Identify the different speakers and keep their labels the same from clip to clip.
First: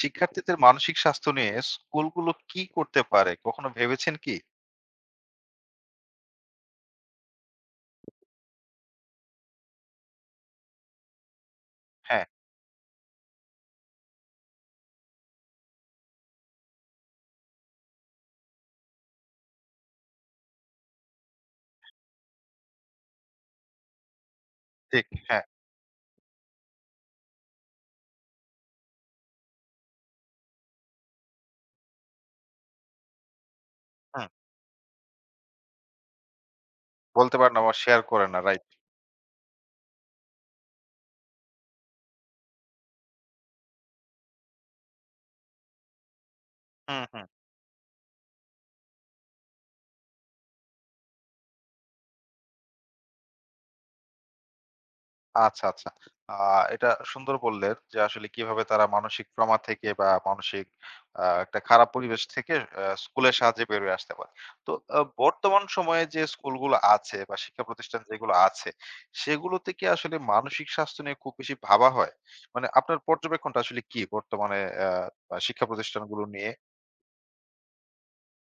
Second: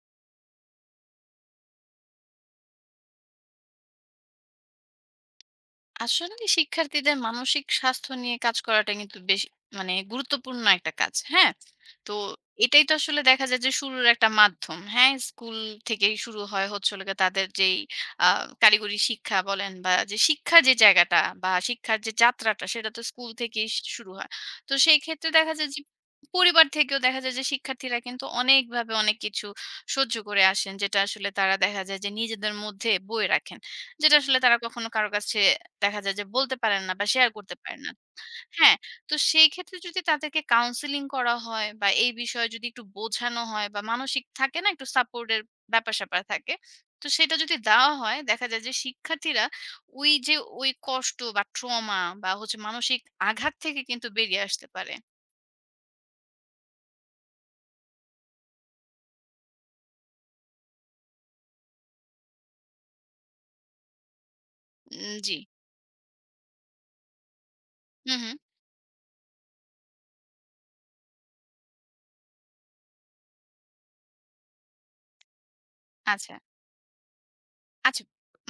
Speaker 1: শিক্ষার্থীদের মানসিক স্বাস্থ্য নিয়ে স্কুলগুলো কি করতে পারে? কখনো ভেবেছেন কি?
Speaker 2: আসলে শিক্ষার্থীদের মানসিক স্বাস্থ্য নিয়ে কাজ করাটা কিন্তু বেশ গুরুত্বপূর্ণ একটা কাজ। হ্যাঁ? তো
Speaker 1: হ্যাঁ,
Speaker 2: এটাই তো আসলে দেখা যায় যে শুরুর একটা মাধ্যম। হ্যাঁ? স্কুল থেকেই শুরু হয় হচ্ছে হলো গিয়ে তাদের যেই আ কারিগরি শিক্ষা বলেন বা যে শিক্ষার যে জায়গাটা বা শিক্ষার যে যাত্রাটা সেটা তো স্কুল থেকেই শুরু হয়। তো সেই
Speaker 1: ঠিক।
Speaker 2: ক্ষেত্রে
Speaker 1: হ্যাঁ,
Speaker 2: দেখা যায় যে পরিবার থেকেও দেখা যায় যে শিক্ষার্থীরা কিন্তু অনেকভাবে অনেক কিছু সহ্য করে আসেন, যেটা আসলে তারা দেখা যায় যে নিজেদের মধ্যে বয়ে রাখেন। যেটা
Speaker 1: হুম।
Speaker 2: আসলে তারা কখনো কারো কাছে দেখা যায় যে বলতে পারেন না বা শেয়ার
Speaker 1: বলতে পারে
Speaker 2: করতে
Speaker 1: না বা
Speaker 2: পারেন না।
Speaker 1: শেয়ার করে না। রাইট।
Speaker 2: হ্যাঁ, তো সেই ক্ষেত্রে যদি তাদেরকে কাউন্সেলিং করা হয় বা এই বিষয়ে যদি একটু বোঝানো হয় বা মানসিক থাকে না একটু সাপোর্ট এর ব্যাপার-স্যাপার থাকে।
Speaker 1: হুম,
Speaker 2: তো
Speaker 1: হুম।
Speaker 2: সেটা যদি দেওয়া হয় দেখা যায় যে শিক্ষার্থীরা ওই যে ওই কষ্ট বা ট্রমা বা হচ্ছে মানসিক আঘাত থেকে কিন্তু বেরিয়ে আসতে পারে।
Speaker 1: আচ্ছা, আচ্ছা। আ এটা সুন্দর বললেন যে আসলে কিভাবে তারা মানসিক ট্রমা থেকে বা মানসিক একটা খারাপ পরিবেশ থেকে স্কুলের সাহায্যে বেরিয়ে আসতে পারে। তো
Speaker 2: উম জি।
Speaker 1: বর্তমান সময়ে যে স্কুলগুলো আছে বা শিক্ষা প্রতিষ্ঠান
Speaker 2: হু, হু।
Speaker 1: যেগুলো আছে, সেগুলোতে কি আসলে মানসিক স্বাস্থ্য নিয়ে খুব বেশি ভাবা হয়? মানে আপনার পর্যবেক্ষণটা আসলে কি বর্তমানে আ আ শিক্ষা প্রতিষ্ঠানগুলো
Speaker 2: আচ্ছা।
Speaker 1: নিয়ে?
Speaker 2: আচ্ছা,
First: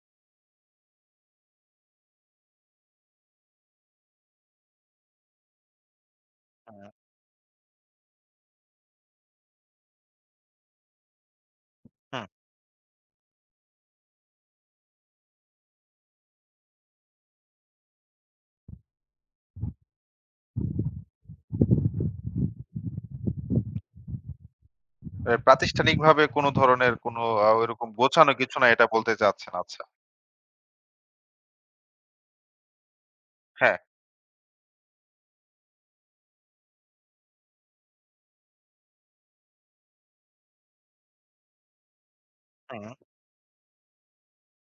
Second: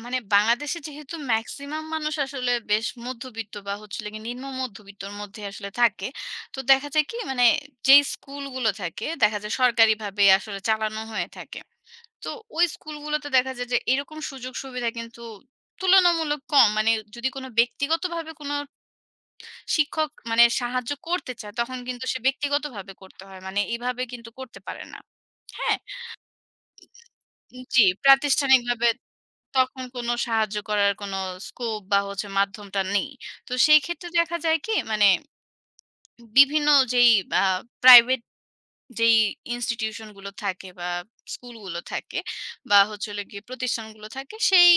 Speaker 2: বাংলাদেশে যেহেতু মেক্সিমাম মানুষ আসলে বেশ মধ্যবিত্ত বা হচ্ছে হলো গিয়ে নিম্ন মধ্যবিত্তর মধ্যে আসলে থাকে। তো
Speaker 1: হুম,
Speaker 2: দেখা যায় কি যেই স্কুলগুলো থাকে দেখা যায় সরকারিভাবে আসলে চালানো হয়ে থাকে।
Speaker 1: হুম।
Speaker 2: তো ওই স্কুলগুলোতে দেখা যায় যে এরকম সুযোগ সুবিধা কিন্তু তুলনামূলক কম। মানে যদি কোনো ব্যক্তিগতভাবে কোনো শিক্ষক সাহায্য করতে চায় তখন কিন্তু সে ব্যক্তিগতভাবে করতে হয়। মানে এভাবে কিন্তু করতে পারে না।
Speaker 1: এ
Speaker 2: হ্যাঁ?
Speaker 1: প্রাতিষ্ঠানিকভাবে কোনো ধরনের কোনো
Speaker 2: জি,
Speaker 1: ওইরকম গোছানো কিছু না, এটা
Speaker 2: প্রাতিষ্ঠানিকভাবে
Speaker 1: বলতে চাচ্ছেন। আচ্ছা।
Speaker 2: তখন কোনো সাহায্য করার কোনো স্কোপ বা হচ্ছে মাধ্যমটা নেই। তো
Speaker 1: হ্যাঁ।
Speaker 2: সেই ক্ষেত্রে দেখা যায় কি? মানে বিভিন্ন যেই আ প্রাইভেট যেই ইনস্টিটিউশন গুলো থাকে বা স্কুলগুলো থাকে বা
Speaker 1: হুম,
Speaker 2: হচ্ছে হলো গিয়ে প্রতিষ্ঠানগুলো থাকে সেই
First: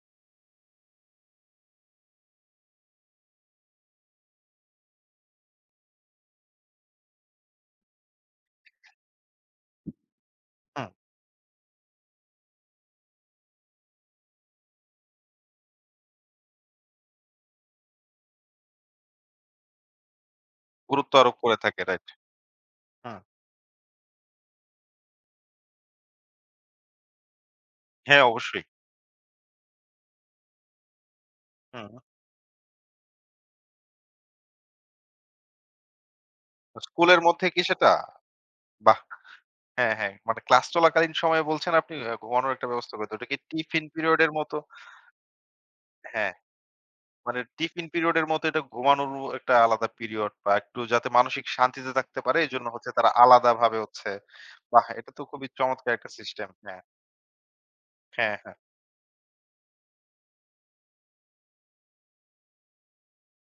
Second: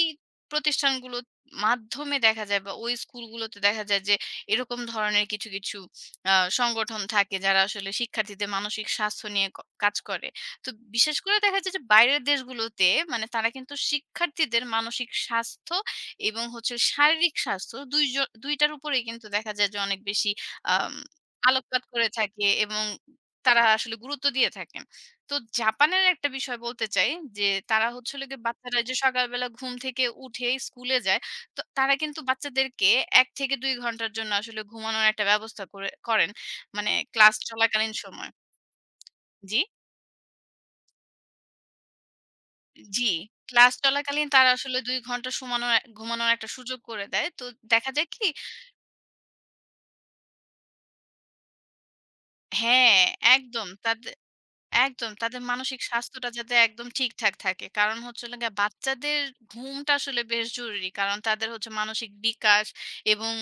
Speaker 2: প্রতিষ্ঠানগুলো মাধ্যমে দেখা যায় বা ওই স্কুলগুলোতে দেখা যায় যে এরকম ধরনের কিছু কিছু সংগঠন থাকে যারা আসলে শিক্ষার্থীদের মানসিক স্বাস্থ্য নিয়ে কাজ করে। তো
Speaker 1: হুম।
Speaker 2: বিশেষ করে দেখা যায় যে বাইরের দেশগুলোতে তারা কিন্তু শিক্ষার্থীদের মানসিক স্বাস্থ্য এবং হচ্ছে শারীরিক স্বাস্থ্য দুইটার উপরেই কিন্তু দেখা যায় যে অনেক বেশি আহ
Speaker 1: গুরুত্ব আরোপ করে থাকে।
Speaker 2: আলোকপাত
Speaker 1: রাইট।
Speaker 2: করে থাকে এবং
Speaker 1: হুম।
Speaker 2: তারা আসলে গুরুত্ব দিয়ে থাকেন। তো জাপানের একটা বিষয় বলতে চাই যে, তারা হচ্ছে
Speaker 1: হ্যাঁ,
Speaker 2: হলো গিয়ে
Speaker 1: অবশ্যই।
Speaker 2: বাচ্চারা যে সকালবেলা ঘুম থেকে উঠে স্কুলে যায়, তো তারা
Speaker 1: হুম।
Speaker 2: কিন্তু বাচ্চাদেরকে ১ থেকে ২ ঘন্টার জন্য আসলে ঘুমানোর একটা ব্যবস্থা করেন। মানে
Speaker 1: স্কুলের
Speaker 2: ক্লাস
Speaker 1: মধ্যে কি সেটা?
Speaker 2: চলাকালীন সময়।
Speaker 1: বাহ!
Speaker 2: জি,
Speaker 1: হ্যাঁ, হ্যাঁ। মানে ক্লাস চলাকালীন সময়ে বলছেন আপনি ঘুমানোর একটা ব্যবস্থা
Speaker 2: জি।
Speaker 1: করে দেন। ওটা কি
Speaker 2: ক্লাস
Speaker 1: টিফিন পিরিয়ড
Speaker 2: চলাকালীন
Speaker 1: এর
Speaker 2: তারা
Speaker 1: মতো?
Speaker 2: আসলে ২ ঘন্টা ঘুমানোর
Speaker 1: হ্যাঁ,
Speaker 2: একটা সুযোগ করে দেয়।
Speaker 1: মানে
Speaker 2: তো
Speaker 1: টিফিন
Speaker 2: দেখা যায়
Speaker 1: পিরিয়ড এর
Speaker 2: কি,
Speaker 1: মতো এটা ঘুমানোরও একটা আলাদা পিরিয়ড, বা একটু যাতে মানসিক শান্তিতে থাকতে পারে এজন্য হচ্ছে
Speaker 2: হ্যাঁ,
Speaker 1: তারা
Speaker 2: একদম
Speaker 1: আলাদাভাবে
Speaker 2: তাদে
Speaker 1: হচ্ছে। বাহ!
Speaker 2: একদম।
Speaker 1: এটা তো
Speaker 2: তাদের
Speaker 1: খুবই
Speaker 2: মানসিক
Speaker 1: চমৎকার একটা
Speaker 2: স্বাস্থ্যটা
Speaker 1: সিস্টেম।
Speaker 2: যাতে
Speaker 1: হ্যাঁ,
Speaker 2: একদম ঠিকঠাক থাকে। কারণ হচ্ছে
Speaker 1: হ্যাঁ,
Speaker 2: হলো গিয়ে
Speaker 1: হ্যাঁ।
Speaker 2: বাচ্চাদের ঘুমটা আসলে বেশ জরুরি। কারণ তাদের হচ্ছে মানসিক বিকাশ এবং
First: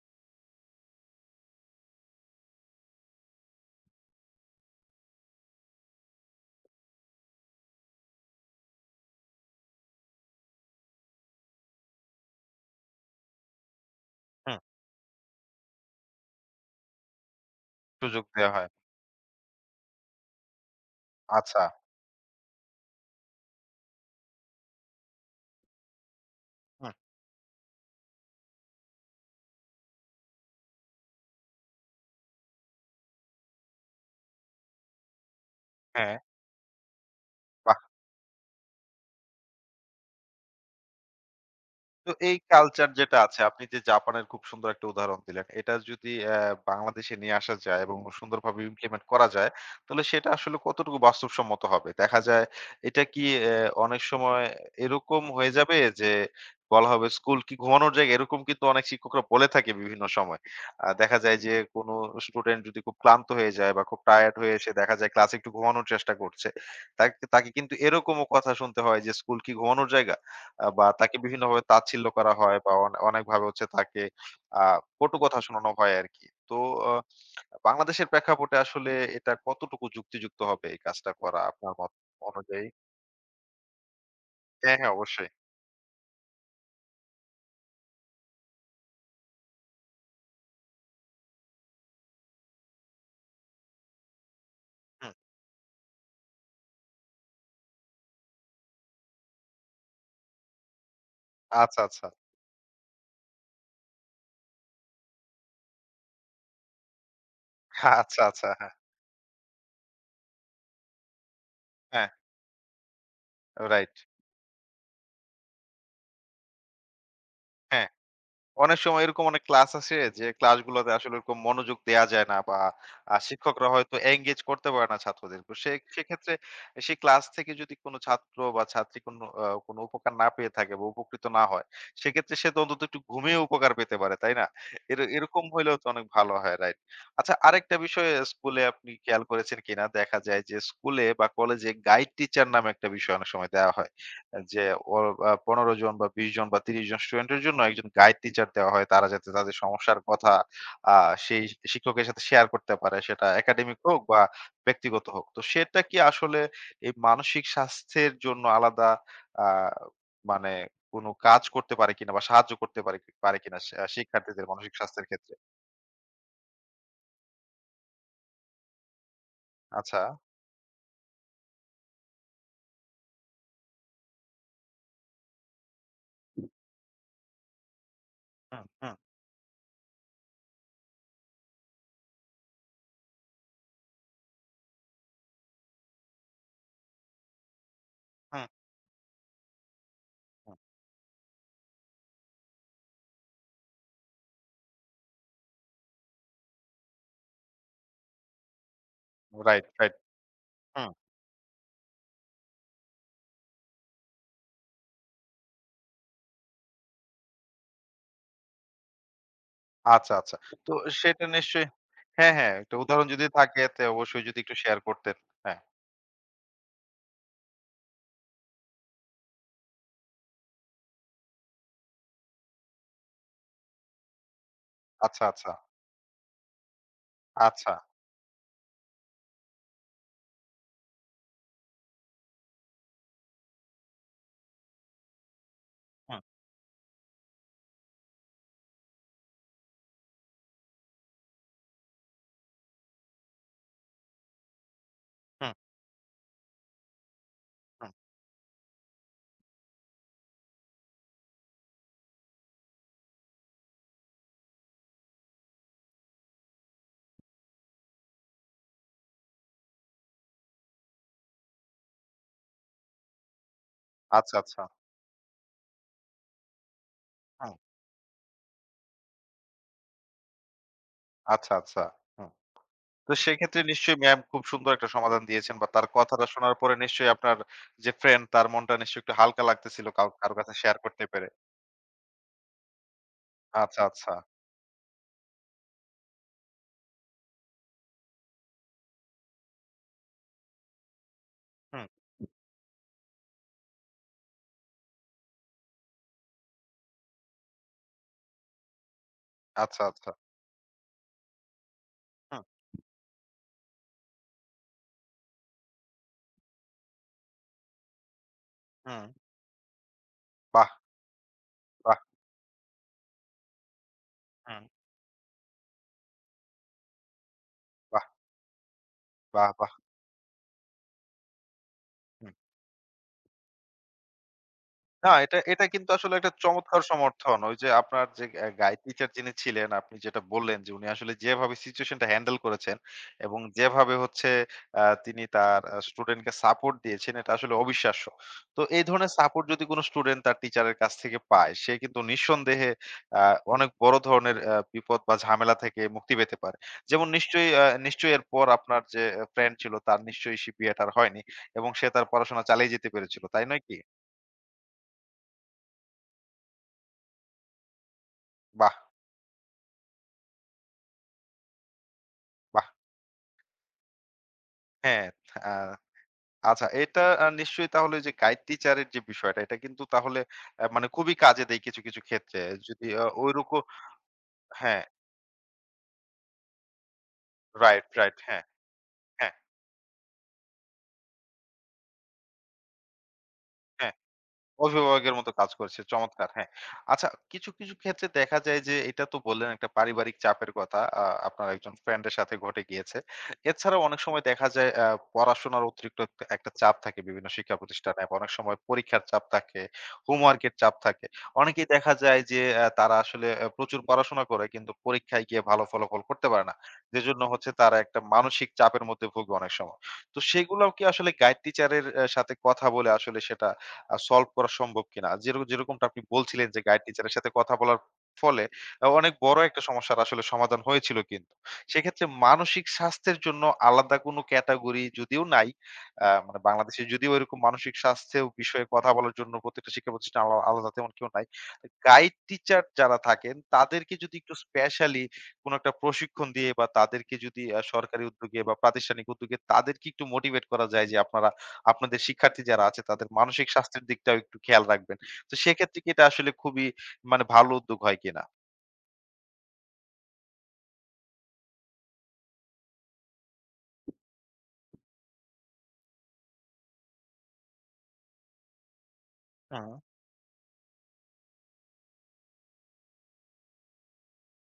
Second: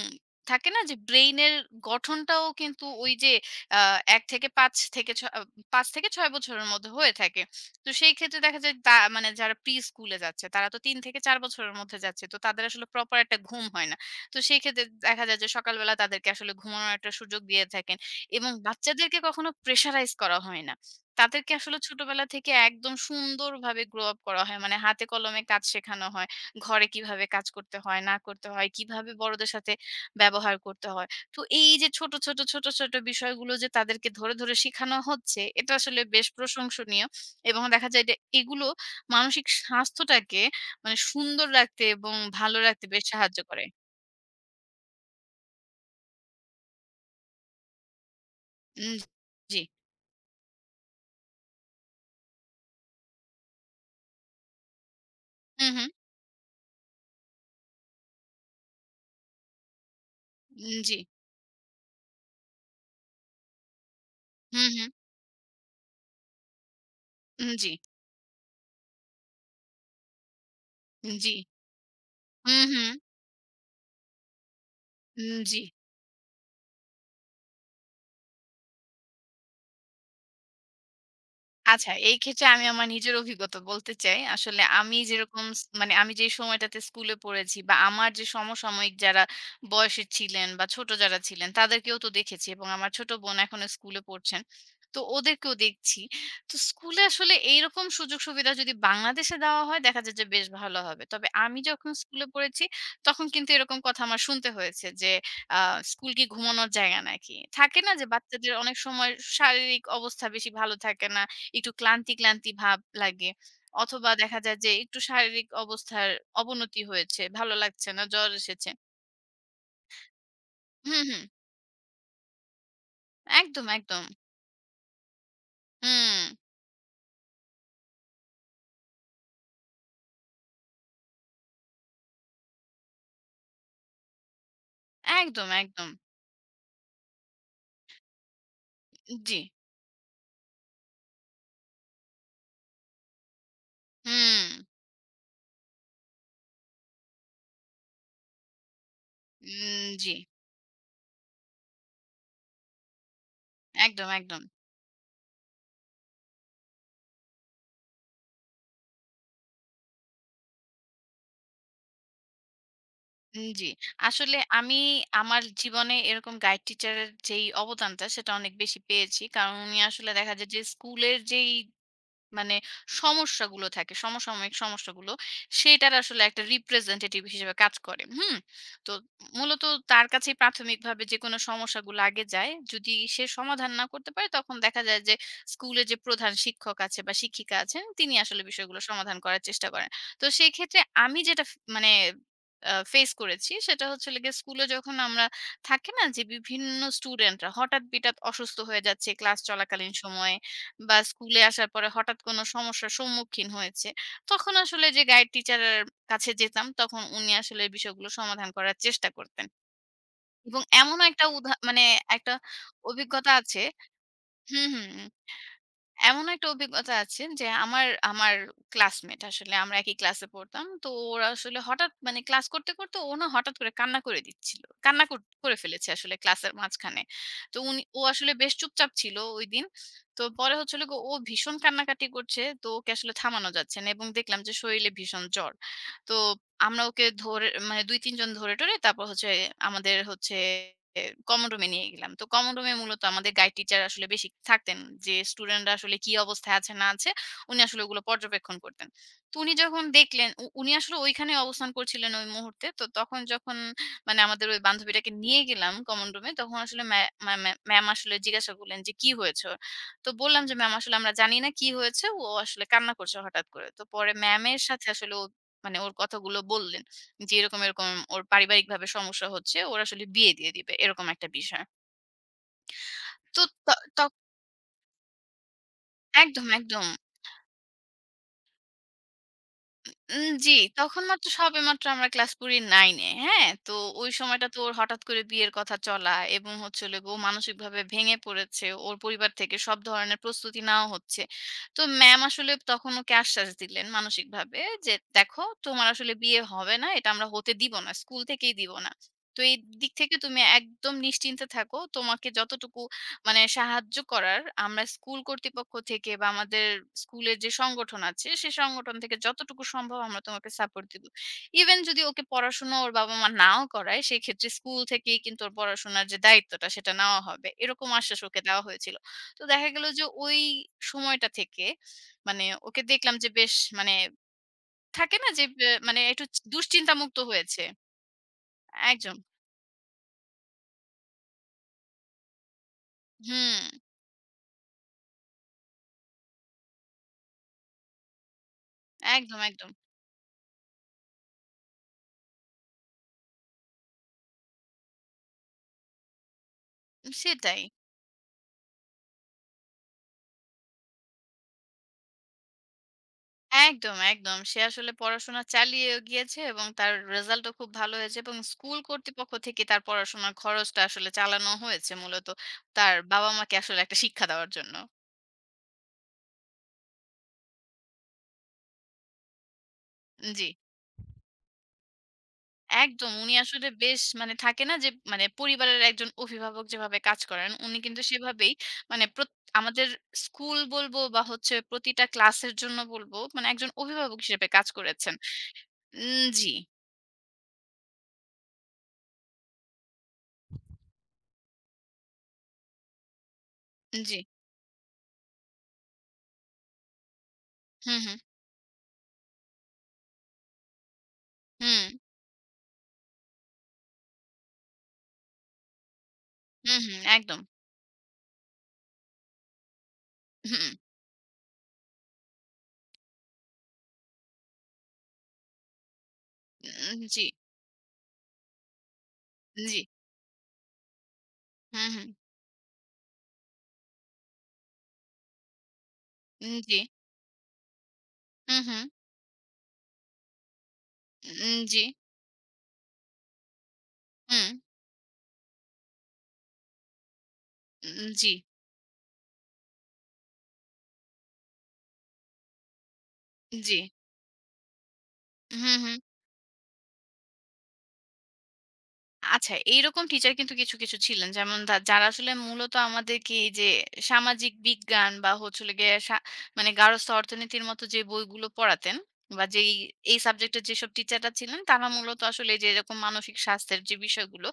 Speaker 2: থাকে না যে ব্রেইনের গঠনটাও কিন্তু ওই যে আ ১ থেকে ৫ থেকে ছ আ ৫ থেকে ৬ বছরের মধ্যে হয়ে থাকে। তো সেই ক্ষেত্রে দেখা যায় তা যারা প্রি-স্কুলে যাচ্ছে তারা তো ৩ থেকে ৪ বছরের মধ্যে যাচ্ছে। তো তাদের আসলে প্রপার একটা ঘুম হয় না। তো
Speaker 1: হুম।
Speaker 2: সেই ক্ষেত্রে দেখা যায় যে সকালবেলা তাদেরকে আসলে ঘুমানোর একটা সুযোগ দিয়ে থাকেন
Speaker 1: সুযোগ দেয়া
Speaker 2: এবং
Speaker 1: হয়।
Speaker 2: বাচ্চাদেরকে কখনো প্রেশারাইজ করা হয় না। তাদেরকে
Speaker 1: আচ্ছা।
Speaker 2: আসলে ছোটবেলা থেকে একদম সুন্দরভাবে গ্রো আপ করা হয়। মানে হাতে কলমে কাজ শেখানো হয়। ঘরে
Speaker 1: হুম।
Speaker 2: কিভাবে কাজ করতে হয়, না করতে হয়, কিভাবে বড়দের সাথে ব্যবহার করতে হয়। তো এই যে ছোট, ছোট, ছোট, ছোট বিষয়গুলো যে তাদেরকে ধরে, ধরে শিখানো হচ্ছে, এটা আসলে
Speaker 1: হ্যাঁ।
Speaker 2: বেশ প্রশংসনীয় এবং দেখা যায় যে এগুলো মানসিক স্বাস্থ্যটাকে সুন্দর রাখতে
Speaker 1: তো
Speaker 2: এবং
Speaker 1: এই
Speaker 2: ভালো রাখতে
Speaker 1: কালচার
Speaker 2: বেশ
Speaker 1: যেটা
Speaker 2: সাহায্য
Speaker 1: আছে, আপনি
Speaker 2: করে।
Speaker 1: যে জাপানের খুব সুন্দর একটা উদাহরণ দিলেন, এটা যদি বাংলাদেশে নিয়ে আসা যায় এবং সুন্দরভাবে
Speaker 2: উম
Speaker 1: ইমপ্লিমেন্ট করা যায়,
Speaker 2: জি।
Speaker 1: তাহলে সেটা আসলে কতটুকু বাস্তবসম্মত হবে? দেখা যায় এটা কি অনেক সময় এরকম হয়ে
Speaker 2: হু,
Speaker 1: যাবে
Speaker 2: হু।
Speaker 1: যে বলা হবে, স্কুল কি ঘুমানোর জায়গা? এরকম কিন্তু অনেক শিক্ষকরা বলে থাকে বিভিন্ন সময়।
Speaker 2: উম জি।
Speaker 1: দেখা যায় যে কোনো স্টুডেন্ট যদি খুব ক্লান্ত হয়ে যায় বা খুব টায়ার্ড হয়ে
Speaker 2: হু,
Speaker 1: এসে
Speaker 2: হু।
Speaker 1: দেখা যায় ক্লাসে একটু ঘুমানোর চেষ্টা করছে। তাকে
Speaker 2: উম
Speaker 1: তাকে
Speaker 2: জি।
Speaker 1: কিন্তু এরকমও কথা শুনতে হয় যে স্কুল কি ঘুমানোর জায়গা? বা তাকে
Speaker 2: জি।
Speaker 1: বিভিন্নভাবে তাচ্ছিল্য করা
Speaker 2: হু,
Speaker 1: হয় বা
Speaker 2: হু।
Speaker 1: অনেকভাবে হচ্ছে তাকে আ কটু
Speaker 2: উম
Speaker 1: কথা
Speaker 2: জি।
Speaker 1: শোনানো হয় আরকি। তো আ বাংলাদেশের প্রেক্ষাপটে আসলে এটা কতটুকু যুক্তিযুক্ত হবে, এই কাজটা করা আপনার
Speaker 2: আচ্ছা,
Speaker 1: মত
Speaker 2: এই ক্ষেত্রে আমি
Speaker 1: অনুযায়ী?
Speaker 2: আমার নিজের অভিজ্ঞতা বলতে চাই। আসলে
Speaker 1: হ্যাঁ, হ্যাঁ
Speaker 2: আমি
Speaker 1: অবশ্যই।
Speaker 2: যেরকম স মানে আমি যে সময়টাতে স্কুলে পড়েছি বা আমার যে সমসাময়িক যারা বয়সের ছিলেন বা ছোট যারা ছিলেন তাদেরকেও তো দেখেছি এবং আমার ছোট বোন এখনো স্কুলে পড়ছেন। তো
Speaker 1: হুম।
Speaker 2: ওদেরকেও দেখছি। তো স্কুলে আসলে এইরকম সুযোগ সুবিধা যদি বাংলাদেশে দেওয়া হয় দেখা যায় যে বেশ ভালো হবে। তবে আমি
Speaker 1: আচ্ছা,
Speaker 2: যখন
Speaker 1: আচ্ছা।
Speaker 2: স্কুলে পড়েছি তখন কিন্তু এরকম কথা আমার শুনতে হয়েছে যে, আ "স্কুল কি ঘুমানোর জায়গা নাকি?" থাকে না যে
Speaker 1: আচ্ছা, আচ্ছা।
Speaker 2: বাচ্চাদের
Speaker 1: হ্যাঁ,
Speaker 2: অনেক সময় শারীরিক অবস্থা বেশি ভালো থাকে না। একটু
Speaker 1: হ্যাঁ,
Speaker 2: ক্লান্তি, ক্লান্তি ভাব লাগে।
Speaker 1: রাইট।
Speaker 2: অথবা দেখা যায় যে একটু শারীরিক অবস্থার অবনতি হয়েছে, ভালো লাগছে
Speaker 1: হ্যাঁ।
Speaker 2: না, জ্বর এসেছে।
Speaker 1: অনেক সময় এরকম অনেক ক্লাস আছে যে ক্লাসগুলোতে
Speaker 2: হুম,
Speaker 1: আসলে
Speaker 2: হুম।
Speaker 1: ওরকম মনোযোগ দেয়া যায় না, বা
Speaker 2: একদম,
Speaker 1: শিক্ষকরা হয়তো
Speaker 2: একদম।
Speaker 1: engage করতে পারে না ছাত্রদেরকে। সে
Speaker 2: হুম,
Speaker 1: সেক্ষেত্রে সেই ক্লাস থেকে যদি কোনো ছাত্র বা ছাত্রী কোনো কোনো উপকার না পেয়ে থাকে বা উপকৃত না হয়, সেক্ষেত্রে সে তো অন্তত একটু ঘুমিয়ে উপকার পেতে পারে, তাই না? এরকম
Speaker 2: একদম,
Speaker 1: হইলেও তো
Speaker 2: একদম।
Speaker 1: অনেক ভালো হয়, রাইট? আচ্ছা, আরেকটা বিষয় স্কুলে আপনি খেয়াল
Speaker 2: জি।
Speaker 1: করেছেন কিনা, দেখা যায় যে স্কুলে বা কলেজে গাইড টিচার নামে একটা বিষয় অনেক সময় দেয়া হয়।
Speaker 2: হুম,
Speaker 1: যে ওর ১৫ জন বা ২০ জন বা ৩০ জন স্টুডেন্টের জন্য একজন গাইড টিচার দেওয়া হয়। তারা যাতে তাদের
Speaker 2: উম
Speaker 1: সমস্যার
Speaker 2: জি।
Speaker 1: কথা আ সেই শিক্ষকের সাথে শেয়ার করতে পারে, সেটা একাডেমিক হোক
Speaker 2: একদম,
Speaker 1: বা
Speaker 2: একদম।
Speaker 1: ব্যক্তিগত হোক। তো সেটা কি আসলে এই মানসিক স্বাস্থ্যের জন্য আলাদা আ মানে কোন কাজ করতে পারে কিনা বা সাহায্য করতে পারে কি পারে
Speaker 2: উম
Speaker 1: কিনা,
Speaker 2: জি।
Speaker 1: সে
Speaker 2: আসলে
Speaker 1: শিক্ষার্থীদের মানসিক
Speaker 2: আমি
Speaker 1: স্বাস্থ্যের ক্ষেত্রে?
Speaker 2: আমার জীবনে এরকম গাইড টিচারের যেই অবদানটা সেটা অনেক বেশি পেয়েছি। কারণ উনি
Speaker 1: আচ্ছা।
Speaker 2: আসলে দেখা যায় যে স্কুলের যেই মানে সমস্যাগুলো থাকে, সমসাময়িক সমস্যাগুলো, সেটার আসলে একটা representative হিসেবে কাজ করে। হুম?
Speaker 1: হুম,
Speaker 2: তো
Speaker 1: হুম,
Speaker 2: মূলত তার কাছেই প্রাথমিকভাবে যেকোনো সমস্যাগুলো আগে যায়। যদি সে সমাধান না করতে পারে, তখন দেখা যায় যে স্কুলে যে প্রধান শিক্ষক আছে বা শিক্ষিকা আছেন, তিনি আসলে
Speaker 1: হুম,
Speaker 2: বিষয়গুলো সমাধান করার চেষ্টা করেন। তো
Speaker 1: হুম।
Speaker 2: সেক্ষেত্রে আমি যেটা ফ মানে আ ফেস করেছি, সেটা হচ্ছে হলো গিয়ে স্কুলে যখন আমরা থাকে না যে বিভিন্ন স্টুডেন্টরা হঠাৎ-বিঠাৎ অসুস্থ হয়ে যাচ্ছে ক্লাস
Speaker 1: রাইট,
Speaker 2: চলাকালীন
Speaker 1: রাইট।
Speaker 2: সময়ে।
Speaker 1: হুম।
Speaker 2: বা স্কুলে আসার পরে হঠাৎ কোনো সমস্যার সম্মুখীন হয়েছে। তখন আসলে যে গাইড টিচারের কাছে যেতাম তখন উনি আসলে বিষয়গুলো সমাধান করার চেষ্টা করতেন।
Speaker 1: আচ্ছা, আচ্ছা।
Speaker 2: এবং
Speaker 1: তো
Speaker 2: এমনও একটা
Speaker 1: সেটা
Speaker 2: উদাহ
Speaker 1: নিশ্চয়ই
Speaker 2: মানে একটা
Speaker 1: হ্যাঁ, হ্যাঁ, একটা উদাহরণ যদি
Speaker 2: অভিজ্ঞতা আছে।
Speaker 1: থাকে তে অবশ্যই যদি একটু
Speaker 2: হুম,
Speaker 1: শেয়ার
Speaker 2: হুম।
Speaker 1: করতেন। হ্যাঁ।
Speaker 2: এমন একটা অভিজ্ঞতা আছে যে আমার আমার ক্লাসমেট, আসলে আমরা একই ক্লাসে পড়তাম। তো ওরা আসলে হঠাৎ ক্লাস করতে, করতে ও না হঠাৎ করে কান্না করে দিচ্ছিল। কান্না কর
Speaker 1: আচ্ছা, আচ্ছা,
Speaker 2: করে ফেলেছে আসলে ক্লাসের মাঝখানে। তো
Speaker 1: আচ্ছা।
Speaker 2: উনি ও আসলে বেশ চুপচাপ ছিল ঐদিন। তো পরে হচ্ছে হলো গিয়ে ও ভীষণ কান্নাকাটি করছে। তো ওকে আসলে থামানো যাচ্ছে না এবং দেখলাম যে শরীরে ভীষণ জ্বর। তো
Speaker 1: হুম,
Speaker 2: আমরা ওকে ধরে ২-৩ জন ধরে টরে তারপর হচ্ছে আমাদের হচ্ছে এ কমন রুমে নিয়ে গেলাম। তো কমন রুমে মূলত আমাদের গাইড টিচার আসলে বেশি থাকতেন। যে
Speaker 1: হুম,
Speaker 2: স্টুডেন্টরা আসলে কি অবস্থায় আছে না আছে উনি আসলে
Speaker 1: হুম।
Speaker 2: ওগুলো পর্যবেক্ষণ করতেন। তো উনি যখন দেখলেন উনি আসলে ওইখানে অবস্থান করছিলেন ওই মুহূর্তে। তো তখন যখন আমাদের ওই বান্ধবীটাকে নিয়ে গেলাম কমন রুমে তখন আসলে ম্যা ম্যা ম্যা ম্যাম আসলে জিজ্ঞাসা করলেন যে, "কি হয়েছে ওর?" তো বললাম যে, "ম্যাম আসলে আমরা জানি না কি হয়েছে। ও আসলে কান্না করছে হঠাৎ করে।" তো পরে
Speaker 1: আচ্ছা,
Speaker 2: ম্যামের
Speaker 1: আচ্ছা।
Speaker 2: সাথে আসলে ও ওর কথাগুলো বললেন যে
Speaker 1: হুম।
Speaker 2: এরকম, এরকম ওর পারিবারিকভাবে সমস্যা হচ্ছে। ওর আসলে বিয়ে দিয়ে দিবে। এরকম একটা
Speaker 1: আচ্ছা,
Speaker 2: বিষয়।
Speaker 1: আচ্ছা। হুম। তো
Speaker 2: তো
Speaker 1: সেক্ষেত্রে
Speaker 2: ত
Speaker 1: নিশ্চয়ই
Speaker 2: ত
Speaker 1: ম্যাম খুব সুন্দর একটা সমাধান দিয়েছেন, বা তার কথাটা
Speaker 2: একদম,
Speaker 1: শোনার পরে
Speaker 2: একদম।
Speaker 1: নিশ্চয়ই আপনার যে ফ্রেন্ড, তার মনটা নিশ্চয়ই একটু হালকা লাগতেছিল কাউ
Speaker 2: উম
Speaker 1: কারো
Speaker 2: জি,
Speaker 1: কাছে শেয়ার
Speaker 2: তখন
Speaker 1: করতে পেরে।
Speaker 2: সবেমাত্র আমরা ক্লাস করি ৯ এ। হ্যাঁ? তো
Speaker 1: আচ্ছা,
Speaker 2: ওই
Speaker 1: আচ্ছা।
Speaker 2: সময়টা তো ওর হঠাৎ করে বিয়ের কথা চলা এবং হচ্ছে হলো গিয়ে ও মানসিকভাবে ভেঙে পড়েছে। ওর পরিবার থেকে সব ধরনের প্রস্তুতি নেওয়া হচ্ছে। তো
Speaker 1: হুম।
Speaker 2: ম্যাম আসলে তখন ওকে আশ্বাস দিলেন মানসিকভাবে যে, "দেখো তোমার আসলে বিয়ে হবে না। এটা আমরা হতে দিব না। স্কুল থেকেই দিব না। তো এই
Speaker 1: আচ্ছা,
Speaker 2: দিক
Speaker 1: আচ্ছা।
Speaker 2: থেকে তুমি একদম নিশ্চিন্তে থাকো। তোমাকে
Speaker 1: হুম,
Speaker 2: যতটুকু সাহায্য করার আমরা স্কুল কর্তৃপক্ষ থেকে বা আমাদের স্কুলের যে সংগঠন আছে সে সংগঠন
Speaker 1: হুম।
Speaker 2: থেকে যতটুকু সম্ভব আমরা তোমাকে
Speaker 1: বাহ!
Speaker 2: সাপোর্ট দিব। ইভেন
Speaker 1: বাহ!
Speaker 2: যদি ওকে পড়াশোনা ওর বাবা-মা নাও করায় সেক্ষেত্রে
Speaker 1: হুম।
Speaker 2: স্কুল থেকেই কিন্তু ওর পড়াশোনার যে দায়িত্বটা সেটা নেওয়া হবে।" এরকম
Speaker 1: বাহ!
Speaker 2: আশ্বাস ওকে দেওয়া হয়েছিল। তো
Speaker 1: বাহ!
Speaker 2: দেখা
Speaker 1: বাহ!
Speaker 2: গেল যে ওই সময়টা থেকে ওকে দেখলাম যে বেশ মানে
Speaker 1: না,
Speaker 2: থাকে না
Speaker 1: এটা
Speaker 2: যে
Speaker 1: এটা
Speaker 2: বে
Speaker 1: কিন্তু
Speaker 2: মানে
Speaker 1: আসলে
Speaker 2: একটু
Speaker 1: একটা চমৎকার
Speaker 2: দুশ্চিন্তামুক্ত
Speaker 1: সমর্থন। ওই
Speaker 2: হয়েছে।
Speaker 1: যে আপনার যে গাইড টিচার
Speaker 2: একদম।
Speaker 1: যিনি ছিলেন, আপনি যেটা বললেন যে উনি আসলে যেভাবে সিচুয়েশনটা হ্যান্ডেল করেছেন এবং
Speaker 2: হুম,
Speaker 1: যেভাবে হচ্ছে তিনি তার স্টুডেন্টকে সাপোর্ট দিয়েছেন, এটা আসলে অবিশ্বাস্য। তো এই ধরনের
Speaker 2: একদম,
Speaker 1: সাপোর্ট যদি
Speaker 2: একদম।
Speaker 1: কোনো স্টুডেন্ট তার টিচারের কাছ থেকে পায়, সে কিন্তু নিঃসন্দেহে আ অনেক বড় ধরনের বিপদ বা ঝামেলা থেকে মুক্তি পেতে পারে। যেমন নিশ্চয়ই
Speaker 2: সেটাই।
Speaker 1: নিশ্চয়ই এরপর আপনার যে ফ্রেন্ড ছিল, তার নিশ্চয়ই সে বিয়েটা আর হয়নি এবং সে তার পড়াশোনা চালিয়ে যেতে পেরেছিল। তাই নয় কি?
Speaker 2: একদম, একদম। সে আসলে পড়াশোনা চালিয়ে গিয়েছে এবং তার রেজাল্টও খুব ভালো হয়েছে এবং
Speaker 1: বাহ!
Speaker 2: স্কুল কর্তৃপক্ষ থেকে তার পড়াশোনার খরচটা আসলে চালানো হয়েছে মূলত
Speaker 1: বাহ!
Speaker 2: তার বাবা-মাকে আসলে একটা শিক্ষা দেওয়ার জন্য।
Speaker 1: হ্যাঁ, আ আচ্ছা, এটা নিশ্চয়ই তাহলে ওই যে গাইড টিচারের যে বিষয়টা, এটা কিন্তু তাহলে
Speaker 2: জি।
Speaker 1: মানে খুবই কাজে দেয় কিছু, কিছু ক্ষেত্রে। যদি
Speaker 2: একদম, উনি
Speaker 1: ঐরকম
Speaker 2: আসলে বেশ মানে থাকে না
Speaker 1: হ্যাঁ,
Speaker 2: যে মানে পরিবারের একজন অভিভাবক যেভাবে কাজ করেন, উনি
Speaker 1: রাইট,
Speaker 2: কিন্তু
Speaker 1: রাইট। হ্যাঁ,
Speaker 2: সেভাবেই মানে প্রত
Speaker 1: হ্যাঁ,
Speaker 2: আমাদের স্কুল বলব বা হচ্ছে প্রতিটা ক্লাসের জন্য বলব একজন
Speaker 1: হ্যাঁ।
Speaker 2: অভিভাবক হিসেবে কাজ করেছেন।
Speaker 1: অভিভাবকের মতো কাজ করছে।
Speaker 2: উম
Speaker 1: চমৎকার! হ্যাঁ।
Speaker 2: জি,
Speaker 1: আচ্ছা, কিছু, কিছু ক্ষেত্রে দেখা যায় যে এটা তো বললেন একটা পারিবারিক চাপের কথা। আপনার একজন ফ্রেন্ড এর সাথে ঘটে গিয়েছে। এছাড়াও অনেক
Speaker 2: জি।
Speaker 1: সময় দেখা যায় পড়াশোনার অতিরিক্ত একটা একটা চাপ থাকে বিভিন্ন শিক্ষা
Speaker 2: হুম,
Speaker 1: প্রতিষ্ঠানে। বা
Speaker 2: হুম,
Speaker 1: অনেক সময় পরীক্ষার চাপ থাকে, হোমওয়ার্কের চাপ থাকে। অনেকেই
Speaker 2: হুম,
Speaker 1: দেখা যায় যে তারা আসলে প্রচুর পড়াশোনা করে কিন্তু পরীক্ষায় গিয়ে ভালো ফলাফল করতে পারে না।
Speaker 2: হুম, হুম,
Speaker 1: যেজন্য
Speaker 2: একদম।
Speaker 1: হচ্ছে তারা একটা মানসিক চাপের মধ্যে ভোগে অনেক সময়। তো
Speaker 2: হুম।
Speaker 1: সেগুলাও কি আসলে গাইড টিচারের সাথে কথা বলে আসলে সেটা সলভ করা সম্ভব কিনা। যেরকমটা আপনি বলছিলেন যে গাইড
Speaker 2: উম
Speaker 1: টিচারের
Speaker 2: জি,
Speaker 1: সাথে কথা বলার ফলে অনেক বড় একটা
Speaker 2: জি।
Speaker 1: সমস্যার আসলে সমাধান হয়েছিল কিন্তু।
Speaker 2: হুম,
Speaker 1: সেক্ষেত্রে
Speaker 2: হুম।
Speaker 1: মানসিক স্বাস্থ্যের জন্য আলাদা কোনো ক্যাটেগরি যদিও নাই, মানে
Speaker 2: উম জি।
Speaker 1: বাংলাদেশে যদিও এরকম মানসিক স্বাস্থ্যের
Speaker 2: হুম,
Speaker 1: বিষয়ে
Speaker 2: হুম।
Speaker 1: কথা বলার জন্য প্রত্যেকটা শিক্ষা প্রতিষ্ঠানে আলাদা তেমন কেউ নাই।
Speaker 2: উম জি।
Speaker 1: গাইড টিচার যারা থাকেন তাদেরকে যদি একটু
Speaker 2: হুম।
Speaker 1: স্পেশালি কোনো একটা প্রশিক্ষণ দিয়ে, বা তাদেরকে যদি
Speaker 2: উম
Speaker 1: সরকারি
Speaker 2: জি,
Speaker 1: উদ্যোগে বা প্রাতিষ্ঠানিক উদ্যোগে তাদেরকে একটু মোটিভেট করা যায় যে, আপনারা আপনাদের শিক্ষার্থী যারা আছে তাদের মানসিক
Speaker 2: জি।
Speaker 1: স্বাস্থ্যের দিকটাও একটু খেয়াল রাখবেন। তো
Speaker 2: হুম,
Speaker 1: সেক্ষেত্রে কি
Speaker 2: হুম।
Speaker 1: এটা আসলে খুবই মানে ভালো উদ্যোগ হয় কিনা?
Speaker 2: আচ্ছা, এইরকম টিচার কিন্তু কিছু, কিছু ছিলেন। যেমন দা যারা আসলে মূলত আমাদেরকে এই যে সামাজিক বিজ্ঞান বা হচ্ছে হলো গিয়ে সা মানে গার্হস্থ্য অর্থনীতির মতো যে বইগুলো পড়াতেন বা যেই
Speaker 1: হুম,
Speaker 2: এই এই সাবজেক্টের যেসব টিচাররা ছিলেন তারা মূলত আসলে যে এরকম মানসিক স্বাস্থ্যের যে বিষয়গুলো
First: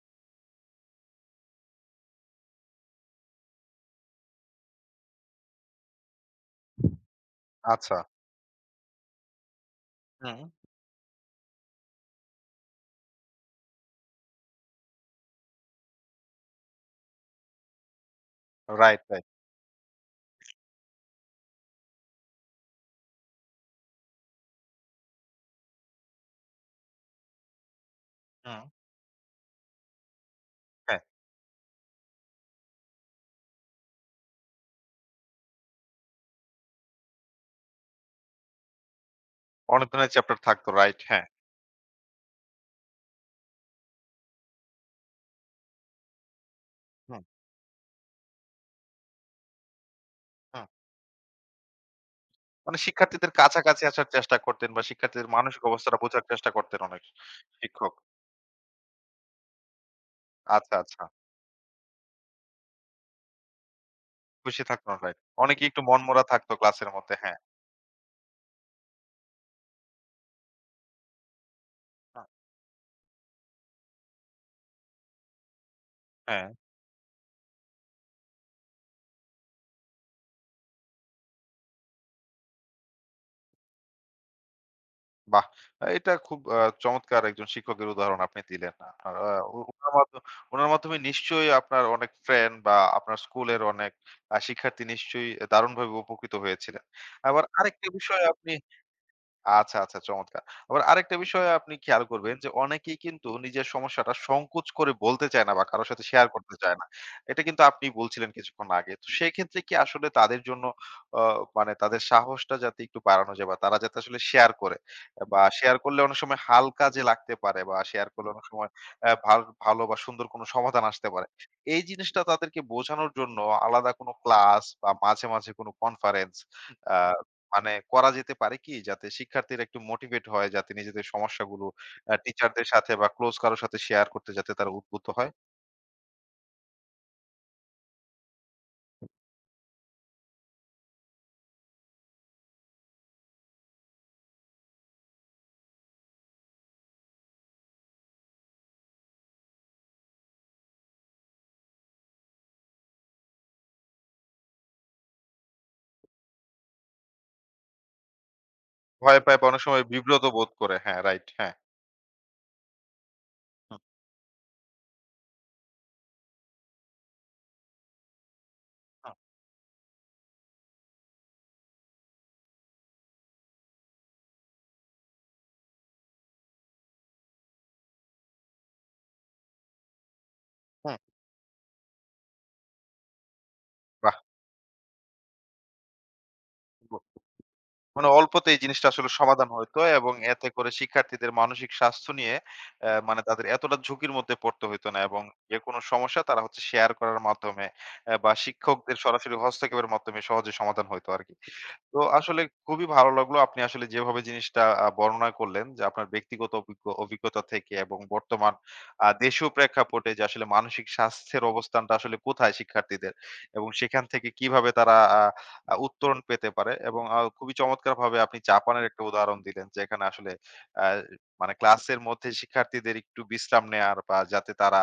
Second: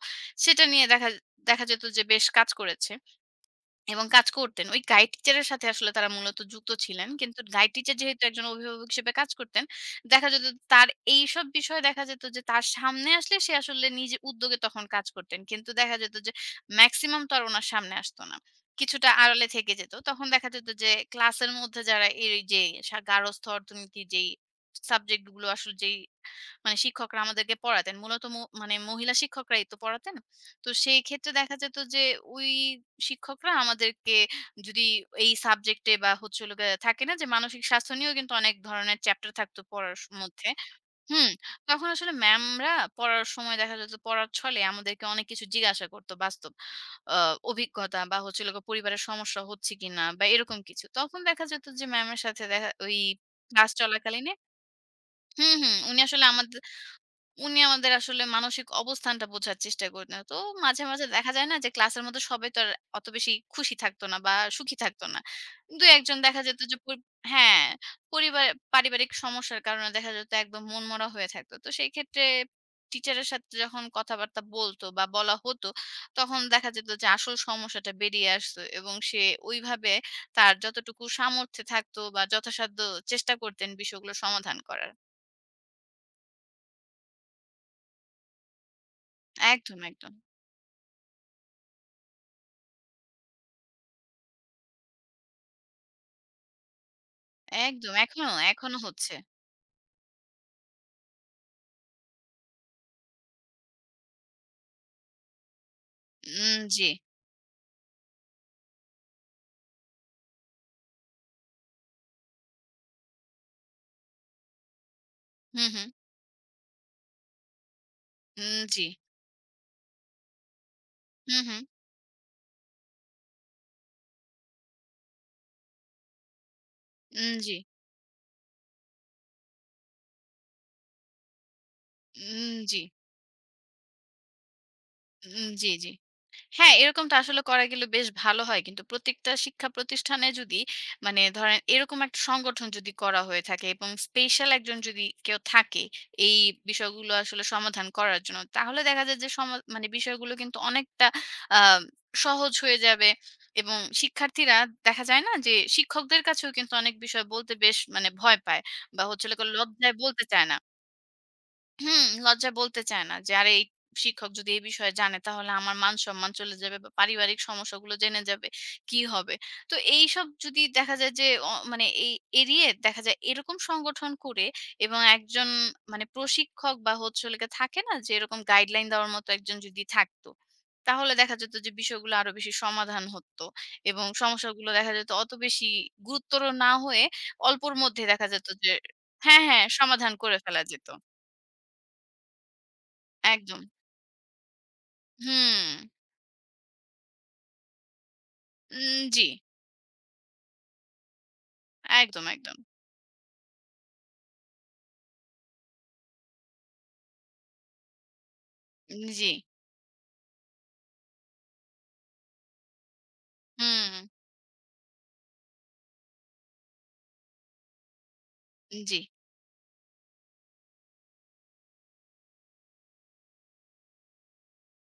Speaker 2: সেটা নিয়ে দেখা দেখা যেত যে বেশ কাজ করেছে এবং কাজ করতেন। ওই গাইড টিচারের সাথে আসলে তারা মূলত যুক্ত ছিলেন। কিন্তু গাইড টিচার
Speaker 1: আচ্ছা।
Speaker 2: যেহেতু একজন অভিভাবক হিসেবে কাজ করতেন, দেখা
Speaker 1: হুম,
Speaker 2: যেত তার এইসব বিষয়ে দেখা যেত যে তার সামনে আসলে সে আসলে নিজে উদ্যোগে তখন কাজ করতেন। কিন্তু দেখা যেত যে মেক্সিমাম তো আর উনার সামনে আসতো না।
Speaker 1: রাইট,
Speaker 2: কিছুটা
Speaker 1: রাইট।
Speaker 2: আড়ালে থেকে যেত। তখন দেখা যেত যে ক্লাসের মধ্যে যারা এই যে গার্হস্থ্য অর্থনীতি যেই সাবজেক্ট গুলো আসলে যেই শিক্ষকরা আমাদেরকে পড়াতেন। মূলত ম
Speaker 1: হুম।
Speaker 2: মানে মহিলা শিক্ষকরাই তো পড়াতেন। তো সেই
Speaker 1: হ্যাঁ,
Speaker 2: ক্ষেত্রে দেখা যেত যে ওই শিক্ষকরা আমাদেরকে যদি এই সাবজেক্টে বা হচ্ছে হলো গিয়ে থাকে না যে মানসিক স্বাস্থ্য নিয়েও কিন্তু অনেক ধরনের চ্যাপ্টার থাকতো পড়ার
Speaker 1: অনুপ্রেরণার চ্যাপ্টার
Speaker 2: মধ্যে।
Speaker 1: থাকতো, রাইট, হ্যাঁ।
Speaker 2: হুম, তখন আসলে ম্যামরা পড়ার সময় দেখা যেত পড়ার ছলে আমাদেরকে অনেক কিছু জিজ্ঞাসা করতো বাস্তব
Speaker 1: হুম,
Speaker 2: অভিজ্ঞতা বা হচ্ছে হলো গিয়ে পরিবারের সমস্যা হচ্ছে কিনা বা এরকম
Speaker 1: হুম।
Speaker 2: কিছু তখন দেখা যেত যে ম্যামের সাথে দেখা
Speaker 1: মানে
Speaker 2: ওই
Speaker 1: শিক্ষার্থীদের
Speaker 2: ক্লাস
Speaker 1: কাছাকাছি আসার
Speaker 2: চলাকালীন।
Speaker 1: চেষ্টা করতেন বা শিক্ষার্থীদের
Speaker 2: হুম,
Speaker 1: মানসিক
Speaker 2: হুম,
Speaker 1: অবস্থাটা বোঝার চেষ্টা করতেন অনেক
Speaker 2: উনি আমাদের
Speaker 1: শিক্ষক।
Speaker 2: আসলে মানসিক অবস্থানটা বোঝার চেষ্টা করতেন। তো
Speaker 1: আচ্ছা,
Speaker 2: মাঝে,
Speaker 1: আচ্ছা।
Speaker 2: মাঝে দেখা যায় না যে ক্লাসের মধ্যে সবাই তো আর অত বেশি খুশি থাকতো না বা
Speaker 1: খুশি
Speaker 2: সুখী
Speaker 1: থাকতো,
Speaker 2: থাকতো
Speaker 1: রাইট।
Speaker 2: না।
Speaker 1: অনেকেই একটু
Speaker 2: ২-১ জন
Speaker 1: মনমরা
Speaker 2: দেখা
Speaker 1: থাকতো
Speaker 2: যেত যে
Speaker 1: ক্লাসের
Speaker 2: পরি
Speaker 1: মধ্যে। হ্যাঁ,
Speaker 2: হ্যাঁ, পরিবার পারিবারিক সমস্যার কারণে দেখা যেত একদম মনমরা হয়ে থাকতো। তো সেই ক্ষেত্রে
Speaker 1: হ্যাঁ।
Speaker 2: টিচারের সাথে যখন কথাবার্তা বলতো বা বলা হতো, তখন
Speaker 1: হ্যাঁ।
Speaker 2: দেখা যেত যে আসল সমস্যাটা বেরিয়ে আসতো এবং সে ওইভাবে তার যতটুকু সামর্থ্যে থাকতো বা যথাসাধ্য চেষ্টা করতেন বিষয়গুলো সমাধান করার।
Speaker 1: বাহ! এটা খুব চমৎকার একজন শিক্ষকের উদাহরণ আপনি দিলেন। আপনার আ উ
Speaker 2: একদম,
Speaker 1: উনার
Speaker 2: একদম।
Speaker 1: মাধ্যমে উনার মাধ্যমে নিশ্চয়ই আপনার অনেক ফ্রেন্ড বা আপনার স্কুলের অনেক শিক্ষার্থী নিশ্চয়ই দারুণভাবে উপকৃত হয়েছিলেন। আবার আরেকটা
Speaker 2: একদম।
Speaker 1: বিষয়
Speaker 2: এখনো,
Speaker 1: আপনি
Speaker 2: এখনো হচ্ছে।
Speaker 1: আচ্ছা, আচ্ছা, চমৎকার। আবার আরেকটা বিষয় আপনি খেয়াল করবেন যে অনেকেই কিন্তু নিজের সমস্যাটা সংকোচ করে বলতে চায় না বা কারো সাথে শেয়ার করতে
Speaker 2: উম
Speaker 1: চায় না।
Speaker 2: জি।
Speaker 1: এটা কিন্তু আপনি বলছিলেন কিছুক্ষণ আগে। তো সেক্ষেত্রে কি আসলে তাদের জন্য অ মানে তাদের সাহসটা যাতে একটু বাড়ানো যায় বা তারা যাতে আসলে শেয়ার করে, বা
Speaker 2: হু,
Speaker 1: শেয়ার
Speaker 2: হু।
Speaker 1: করলে অনেক সময় হালকা যে লাগতে পারে, বা শেয়ার করলে অনেক
Speaker 2: উম
Speaker 1: সময়
Speaker 2: জি।
Speaker 1: অ্যা ভাল ভালো বা সুন্দর কোনো সমাধান আসতে পারে।
Speaker 2: হু, হু।
Speaker 1: এই জিনিসটা তাদেরকে বোঝানোর জন্য আলাদা কোনো ক্লাস বা মাঝে, মাঝে কোনো কনফারেন্স আ
Speaker 2: উম জি।
Speaker 1: মানে করা যেতে পারে কি? যাতে শিক্ষার্থীরা একটু মোটিভেট হয়, যাতে নিজেদের সমস্যাগুলো
Speaker 2: উম
Speaker 1: টিচারদের
Speaker 2: জি।
Speaker 1: সাথে বা ক্লোজ কারো সাথে শেয়ার করতে যাতে তারা উদ্বুদ্ধ হয়।
Speaker 2: উম জি, জি। হ্যাঁ, এরকমটা আসলে করা গেলে বেশ ভালো হয়। কিন্তু প্রত্যেকটা শিক্ষা প্রতিষ্ঠানে যদি ধরেন এরকম একটা সংগঠন যদি করা হয়ে থাকে এবং স্পেশাল একজন যদি কেউ থাকে এই বিষয়গুলো আসলে সমাধান করার জন্য, তাহলে দেখা যায় যে সমা মানে বিষয়গুলো কিন্তু অনেকটা আ সহজ হয়ে যাবে এবং শিক্ষার্থীরা, দেখা যায় না যে শিক্ষকদের কাছেও কিন্তু অনেক বিষয় বলতে বেশ ভয় পায় বা
Speaker 1: ভয়
Speaker 2: হচ্ছে
Speaker 1: পায় বা
Speaker 2: হলো
Speaker 1: অনেক সময়
Speaker 2: লজ্জায় বলতে
Speaker 1: বিব্রত
Speaker 2: চায়
Speaker 1: বোধ
Speaker 2: না।
Speaker 1: করে। হ্যাঁ, রাইট। হ্যাঁ।
Speaker 2: হুম, লজ্জায় বলতে চায় না যে, "আরে এই
Speaker 1: হুম,
Speaker 2: শিক্ষক যদি এই বিষয়ে জানে তাহলে আমার মান-সম্মান চলে যাবে বা পারিবারিক সমস্যাগুলো জেনে যাবে। কি
Speaker 1: হুম,
Speaker 2: হবে?" তো এইসব যদি দেখা যায় যে অ মানে এই এড়িয়ে দেখা যায় এরকম সংগঠন করে এবং একজন প্রশিক্ষক বা হচ্ছে হলো গিয়ে থাকে না যে এরকম গাইডলাইন দেওয়ার মতো একজন যদি থাকতো,
Speaker 1: হুম।
Speaker 2: তাহলে দেখা যেত যে বিষয়গুলো আরো বেশি সমাধান হতো এবং
Speaker 1: বাহ!
Speaker 2: সমস্যাগুলো দেখা যেত অত বেশি গুরুত্বর না
Speaker 1: ব
Speaker 2: হয়ে অল্পর মধ্যে
Speaker 1: মানে
Speaker 2: দেখা যেত
Speaker 1: অল্পতেই এই
Speaker 2: যে
Speaker 1: জিনিসটা আসলে
Speaker 2: হ্যাঁ,
Speaker 1: সমাধান
Speaker 2: হ্যাঁ,
Speaker 1: হইতো,
Speaker 2: সমাধান
Speaker 1: এবং
Speaker 2: করে
Speaker 1: এতে
Speaker 2: ফেলা
Speaker 1: করে
Speaker 2: যেত।
Speaker 1: শিক্ষার্থীদের মানসিক স্বাস্থ্য নিয়ে মানে তাদের
Speaker 2: একদম।
Speaker 1: এতটা ঝুঁকির মধ্যে পড়তে হইতো না, এবং
Speaker 2: হুম,
Speaker 1: যেকোনো সমস্যা তারা হচ্ছে শেয়ার করার মাধ্যমে বা শিক্ষকদের
Speaker 2: উম জি,
Speaker 1: সরাসরি হস্তক্ষেপের মাধ্যমে সহজে সমাধান হইতো আরকি। তো
Speaker 2: একদম,
Speaker 1: আসলে
Speaker 2: একদম।
Speaker 1: খুবই ভালো লাগলো আপনি আসলে যেভাবে জিনিসটা বর্ণনা করলেন, যে আপনার ব্যক্তিগত অভিজ্ঞতা থেকে এবং বর্তমান
Speaker 2: জি,
Speaker 1: দেশীয় প্রেক্ষাপটে যে আসলে মানসিক স্বাস্থ্যের অবস্থানটা আসলে কোথায় শিক্ষার্থীদের, এবং
Speaker 2: হুম,
Speaker 1: সেখান থেকে কিভাবে তারা আ আ উত্তরণ পেতে পারে, এবং খুবই চমৎকারভাবে আপনি জাপানের
Speaker 2: জি,
Speaker 1: একটা উদাহরণ দিলেন যেখানে আসলে আ মানে ক্লাসের মধ্যে শিক্ষার্থীদের একটু বিশ্রাম নেয়ার বা যাতে তারা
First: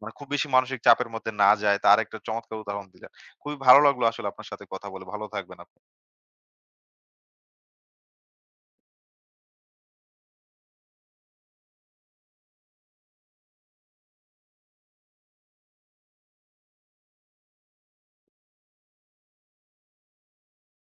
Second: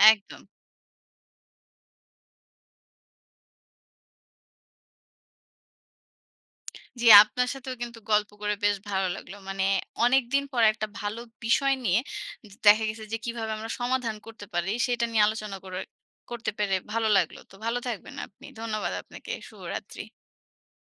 Speaker 1: মানে খুব
Speaker 2: একদম।
Speaker 1: বেশি মানসিক চাপের মধ্যে না যায় তার একটা চমৎকার উদাহরণ দিলেন। খুবই ভালো লাগলো আসলে আপনার সাথে কথা বলে। ভালো থাকবেন আপনি।
Speaker 2: জি, আপনার সাথেও কিন্তু গল্প করে বেশ ভালো লাগলো। মানে অনেকদিন পর একটা ভালো বিষয় নিয়ে দেখা গেছে যে কিভাবে আমরা সমাধান করতে পারি সেটা নিয়ে আলোচনা করতে পেরে ভালো লাগলো। তো ভালো থাকবেন আপনি। ধন্যবাদ আপনাকে। শুভরাত্রি।